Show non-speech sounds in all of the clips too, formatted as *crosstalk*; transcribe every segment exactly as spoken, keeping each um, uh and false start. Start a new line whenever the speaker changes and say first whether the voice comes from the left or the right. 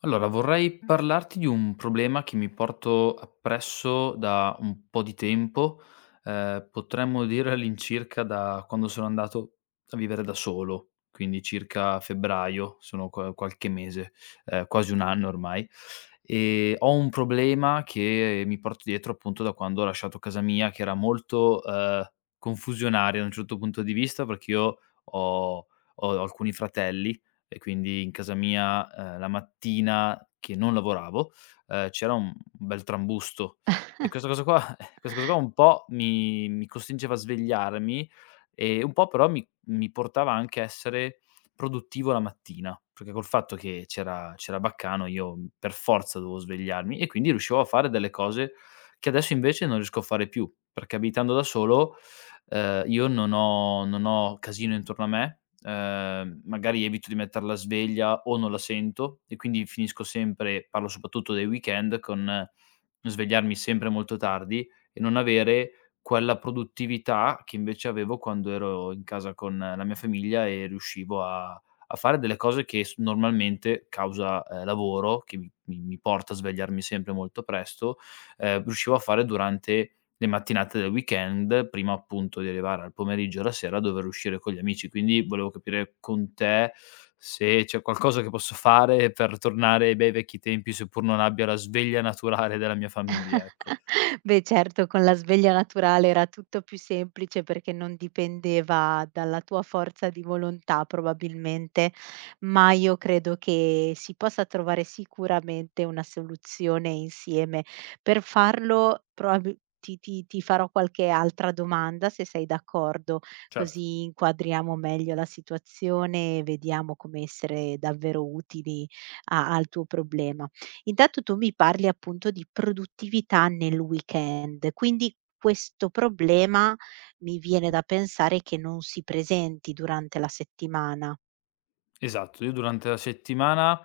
left: Allora, vorrei parlarti di un problema che mi porto appresso da un po' di tempo, ehm, potremmo dire all'incirca da quando sono andato a vivere da solo, quindi circa febbraio, sono qua qualche mese, ehm, quasi un anno ormai. Ehm, ho un problema che mi porto dietro appunto da quando ho lasciato casa mia, che era molto, ehm, confusionaria da un certo punto di vista, perché io ho ho alcuni fratelli e quindi in casa mia, ehm, la mattina che non lavoravo, ehm, c'era un bel trambusto e questa cosa qua *laughs* questa cosa qua un po' mi mi costringeva a svegliarmi e un po' però mi mi portava anche a essere produttivo la mattina, perché col fatto che c'era c'era baccano io per forza dovevo svegliarmi e quindi riuscivo a fare delle cose che adesso invece non riesco a fare più, perché abitando da solo, ehm, io non ho non ho casino intorno a me. Ehm, magari evito di metter la sveglia o non la sento e quindi finisco sempre, parlo soprattutto dei weekend, con eh, svegliarmi sempre molto tardi e non avere quella produttività che invece avevo quando ero in casa con eh, la mia famiglia e riuscivo a a fare delle cose che s normalmente, causa, ehm, lavoro, che mi mi mi porta a svegliarmi sempre molto presto, ehm, riuscivo a fare durante le mattinate del weekend, prima appunto di arrivare al pomeriggio e alla sera a dover uscire con gli amici. Quindi volevo capire con te se c'è qualcosa che posso fare per tornare ai bei vecchi tempi, seppur non abbia la sveglia naturale della mia famiglia, ecco.
right: *laughs* Beh certo, con la sveglia naturale era tutto più semplice perché non dipendeva dalla tua forza di volontà probabilmente, ma io credo che si possa trovare sicuramente una soluzione insieme. Per farlo probabi ti ti ti farò qualche altra domanda, se sei d'accordo,
left: Certo.
right: così inquadriamo meglio la situazione e vediamo come essere davvero utili a al tuo problema. Intanto tu mi parli appunto di produttività nel weekend, quindi questo problema mi viene da pensare che non si presenti durante la settimana.
left: Esatto, io durante la settimana,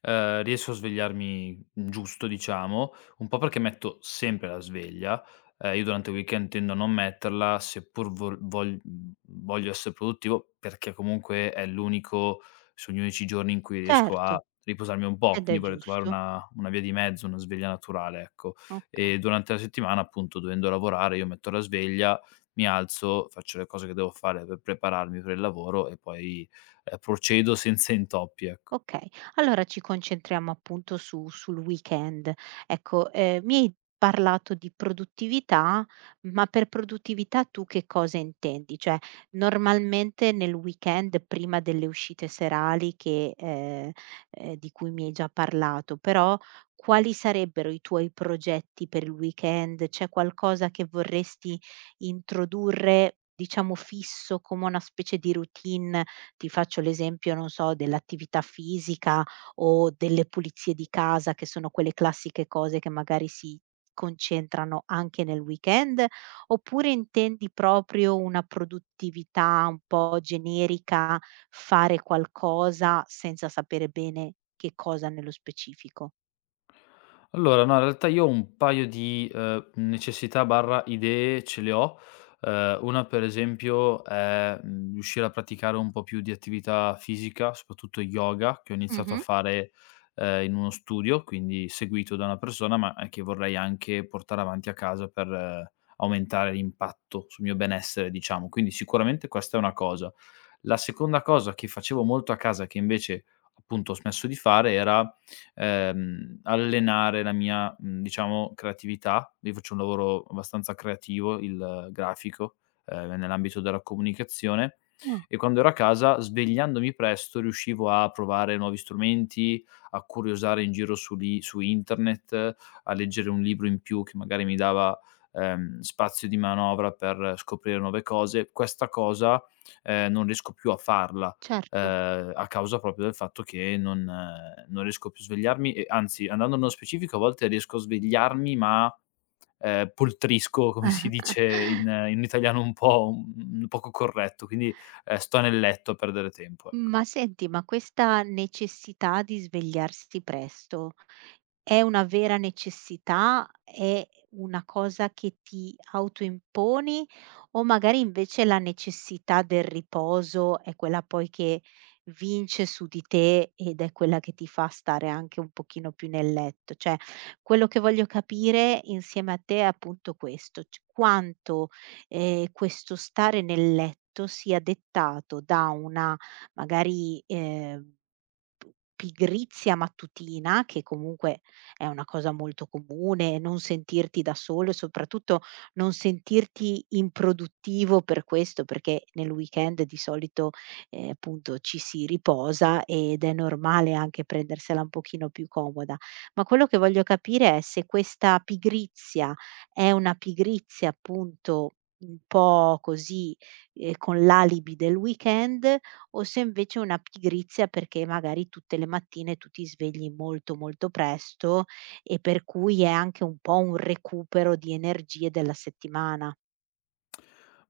left: ehm, riesco a svegliarmi giusto, diciamo, un po' perché metto sempre la sveglia, ehm, io durante il weekend tendo a non metterla, seppur vol vogl mhmm, voglio essere produttivo, perché comunque è l'unico sono gli unici giorni in cui riesco a
right: Certo,
left: riposarmi un po',
right: ed è
left: quindi vorrei trovare
right: giusto.
left: una una via di mezzo, una sveglia naturale, ecco.
right: Okay.
left: E durante la settimana, appunto, dovendo lavorare io metto la sveglia, mi alzo, faccio le cose che devo fare per prepararmi per il lavoro e poi ehm, procedo senza intoppi, ecco.
right: Okay, allora ci concentriamo appunto su sul weekend. Ecco, ehm, mi hai parlato di produttività, ma per produttività tu che cosa intendi? Cioè, normalmente nel weekend prima delle uscite serali che ehm, ehm, di cui mi hai già parlato, però quali sarebbero i tuoi progetti per il weekend? C'è qualcosa che vorresti introdurre, diciamo fisso, come una specie di routine ti faccio l'esempio, non so, dell'attività fisica o delle pulizie di casa, che sono quelle classiche cose che magari si concentrano anche nel weekend, oppure intendi proprio una produttività un po' generica, fare qualcosa senza sapere bene che cosa nello specifico?
left: Allora, no, in realtà io ho un paio di, ehm, necessità/idee ce le ho. Ehm, una per esempio è, mhmm, riuscire a praticare un po' più di attività fisica, soprattutto yoga, che ho iniziato a
right: Mh-mh.
left: fare, ehm, in uno studio, quindi seguito da una persona, ma, ehm, che vorrei anche portare avanti a casa per eh, aumentare l'impatto sul mio benessere, diciamo. Quindi sicuramente questa è una cosa. La seconda cosa che facevo molto a casa, che invece appunto ho smesso di fare, era, ehm, allenare la mia, mhmm, diciamo, creatività. Io faccio un lavoro abbastanza creativo, il eh, grafico, ehm, nell'ambito della comunicazione,
right: Ah,
left: e quando ero a casa, svegliandomi presto, riuscivo a provare nuovi strumenti, a curiosare in giro su li su internet, eh, a leggere un libro in più che magari mi dava, ehm, spazio di manovra per eh, scoprire nuove cose. Questa cosa ehm, non riesco più a farla,
right: certo.
left: ehm, a causa proprio del fatto che non eh, non riesco più a svegliarmi, e anzi, andando nello specifico, a volte riesco a svegliarmi ma, ehm, poltrisco, come si dice,
right: *laughs*
left: in in italiano un po' un poco corretto, quindi, ehm, sto nel letto a perdere tempo, ecco.
right: Ma senti, ma questa necessità di svegliarsi presto, è una vera necessità, è una cosa che ti autoimponi o magari invece la necessità del riposo è quella poi che vince su di te ed è quella che ti fa stare anche un pochino più nel letto? Cioè, quello che voglio capire insieme a te è appunto questo, c quanto, ehm, questo stare nel letto sia dettato da una magari, ehm p pigrizia mattutina, che comunque è una cosa molto comune, non sentirti da solo e soprattutto non sentirti improduttivo per questo, perché nel weekend di solito, ehm, appunto ci si riposa ed è normale anche prendersela un pochino più comoda. Ma quello che voglio capire è se questa pigrizia è una pigrizia appunto un po' così, ehm, con l'alibi del weekend o se invece è una pigrizia perché magari tutte le mattine tu ti svegli molto, molto presto e per cui è anche un po' un recupero di energie della settimana.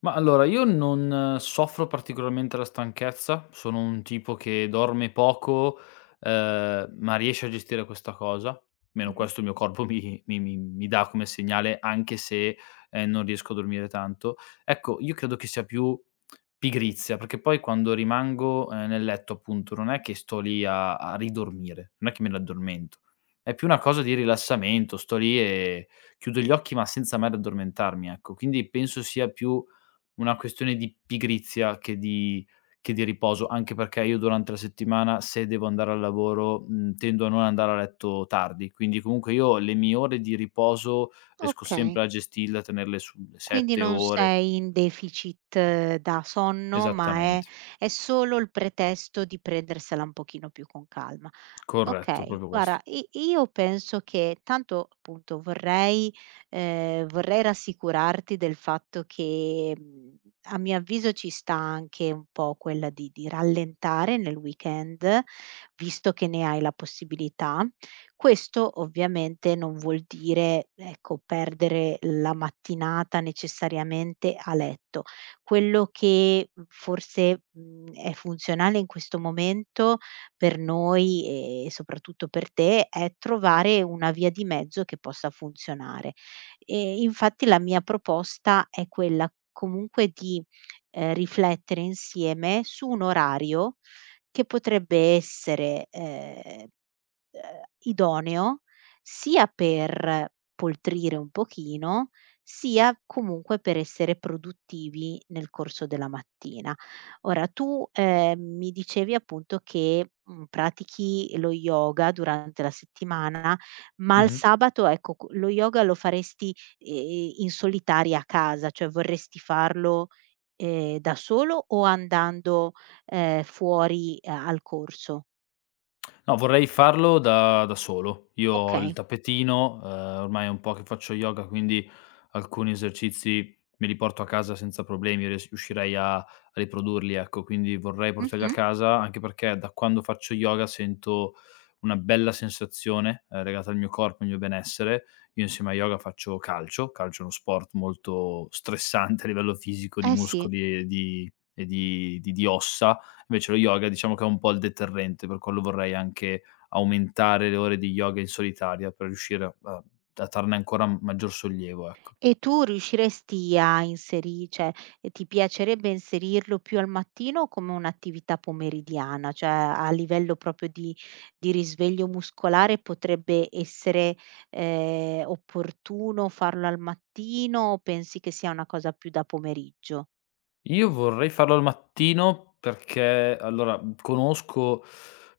left: Ma allora, io non eh, soffro particolarmente la stanchezza, sono un tipo che dorme poco, ehm, ma riesce a gestire questa cosa, almeno
right: Mh-mh.
left: questo il mio corpo *laughs* mi mi mi mi dà come segnale, anche se, ehm, non riesco a dormire tanto. Ecco, io credo che sia più pigrizia, perché poi quando rimango, ehm, nel letto appunto, non è che sto lì a a ridormire, non è che me ne addormento. È più una cosa di rilassamento, sto lì e chiudo gli occhi, ma senza mai addormentarmi, ecco. Quindi penso sia più una questione di pigrizia che di che di riposo, anche perché io durante la settimana, se devo andare al lavoro, mhmm, tendo a non andare a letto tardi. Quindi comunque io le mie ore di riposo riesco sempre
right: Okay.
left: a gestirle, a tenerle sulle
right: Quindi
left: sette
right: non
left: ore.
right: sei in deficit eh, da sonno, ma è
left: Esattamente,
right: è solo il pretesto di prendersela un pochino più con calma.
left: corretto,
right: Okay,
left: proprio
right: guarda
left: questo.
right: i io penso che tanto appunto vorrei ehm, vorrei rassicurarti del fatto che, mhmm, a mio avviso ci sta anche un po' quella di di rallentare nel weekend, visto che ne hai la possibilità. Questo ovviamente non vuol dire, ecco, perdere la mattinata necessariamente a letto. Quello che, mhmm, forse, mhmm, è funzionale in questo momento per noi e soprattutto per te è trovare una via di mezzo che possa funzionare. E infatti la mia proposta è quella comunque di, ehm, riflettere insieme su un orario che potrebbe essere, ehm ehm, idoneo sia per poltrire un pochino, sia comunque per essere produttivi nel corso della mattina. Ora tu, ehm, mi dicevi appunto che, mhmm, pratichi lo yoga durante la settimana, ma il
left: Mh-mh.
right: sabato ecco, q lo yoga lo faresti, ehm, in solitaria a casa, cioè vorresti farlo, ehm, da solo o andando, ehm, fuori a al corso?
left: No, vorrei farlo da da solo. Io ho il
right: Okay.
left: tappetino, ehm, ormai è un po' che faccio yoga, quindi alcuni esercizi me li porto a casa senza problemi, ries riuscirei a a riprodurli, ecco. Quindi vorrei portarli a
right: Mh-mh.
left: casa, anche perché da quando faccio yoga sento una bella sensazione, ehm, legata al mio corpo, al mio benessere. Io insieme a yoga faccio calcio, calcio è uno sport molto stressante a livello fisico, di
right: Eh sì.
left: muscoli e di e di di di ossa. Invece lo yoga, diciamo, che è un po' il deterrente, per quello vorrei anche aumentare le ore di yoga in solitaria per riuscire a a darne ancora maggior sollievo, ecco.
right: E tu riusciresti a inseri cioè, eh, ti piacerebbe inserirlo più al mattino o come un'attività pomeridiana? Cioè, a livello proprio di di risveglio muscolare potrebbe essere, ehm, opportuno farlo al mattino o pensi che sia una cosa più da pomeriggio?
left: Io vorrei farlo al mattino perché allora, mhmm, conosco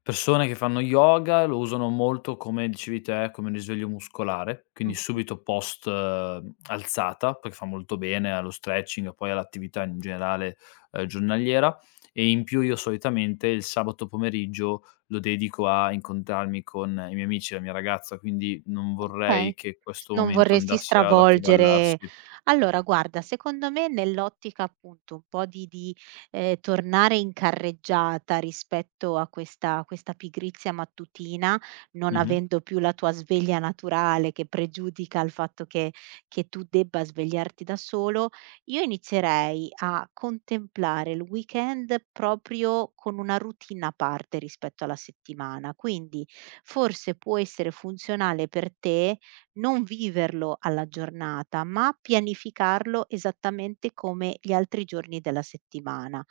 left: persone che fanno yoga, lo usano molto come dicevi te, come risveglio muscolare, quindi
right: Mh.
left: subito post, mhmm, alzata, perché fa molto bene allo stretching e poi all'attività in generale, ehm, giornaliera. E in più io solitamente il sabato pomeriggio lo dedico a incontrarmi con i miei amici e la mia ragazza, quindi non vorrei
right: Okay.
left: che
right: S
left: questo
right: non
left: momento
right: vorresti
left: andasse ad
right: stravolgere
left: accavallarsi.
right: allora guarda, secondo me nell'ottica appunto un po' di di, ehm, tornare in carreggiata rispetto a questa questa pigrizia mattutina, non
left: Mh-mh.
right: avendo più la tua sveglia naturale che pregiudica il fatto che che tu debba svegliarti da solo, io inizierei a contemplare il weekend proprio con una routine a parte rispetto alla settimana, quindi forse può essere funzionale per te non viverlo alla giornata, ma pianificarlo esattamente come gli altri giorni della settimana.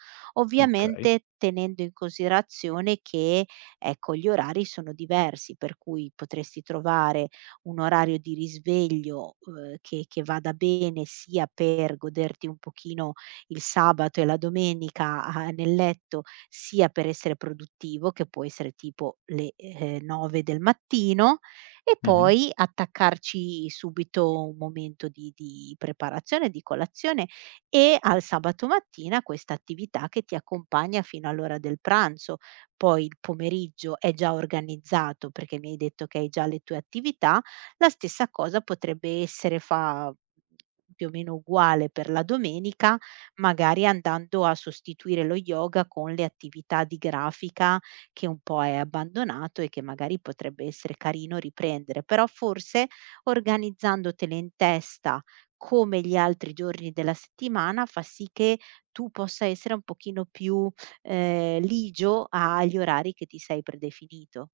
left: Okay.
right: Ovviamente tenendo in considerazione che ecco, gli orari sono diversi, per cui potresti trovare un orario di risveglio, uhm, che che vada bene sia per goderti un pochino il sabato e la domenica a nel letto, sia per essere produttivo, che può essere tipo le, ehm, nove del mattino, e
left: Mh-mh.
right: poi attaccarci subito un momento di di preparazione, di colazione e al sabato mattina questa attività che ti accompagna fino all'ora del pranzo. Poi il pomeriggio è già organizzato, perché mi hai detto che hai già le tue attività la stessa cosa potrebbe essere fa più o meno uguale per la domenica, magari andando a sostituire lo yoga con le attività di grafica che un po' hai abbandonato e che magari potrebbe essere carino riprendere, però forse organizzandotele in testa come gli altri giorni della settimana fa sì che tu possa essere un pochino più, ehm, ligio agli orari che ti sei predefinito.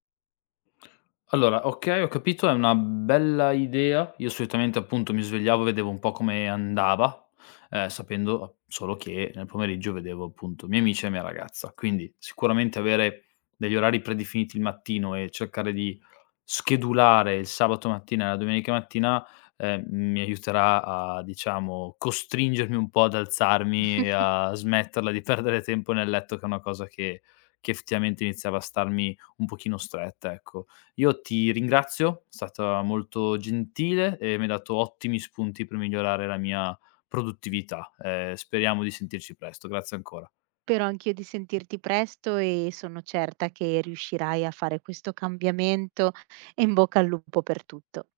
left: Allora, okay, ho capito, è una bella idea. Io solitamente, appunto, mi svegliavo e vedevo un po' come andava, ehm, sapendo a solo che nel pomeriggio vedevo, appunto, i miei amici e la mia ragazza. Quindi sicuramente avere degli orari predefiniti il mattino e cercare di schedulare il sabato mattina e la domenica mattina, ehm, mi aiuterà a, diciamo, costringermi un po' ad alzarmi e a smetterla di perdere tempo nel letto, che è una cosa che che effettivamente iniziava a starmi un pochino stretta, ecco. Io ti ringrazio, è stata molto gentile e mi hai dato ottimi spunti per migliorare la mia produttività. Ehm, speriamo di sentirci presto. Grazie ancora.
right: Spero anch'io di sentirti presto e sono certa che riuscirai a fare questo cambiamento e in bocca al lupo per tutto.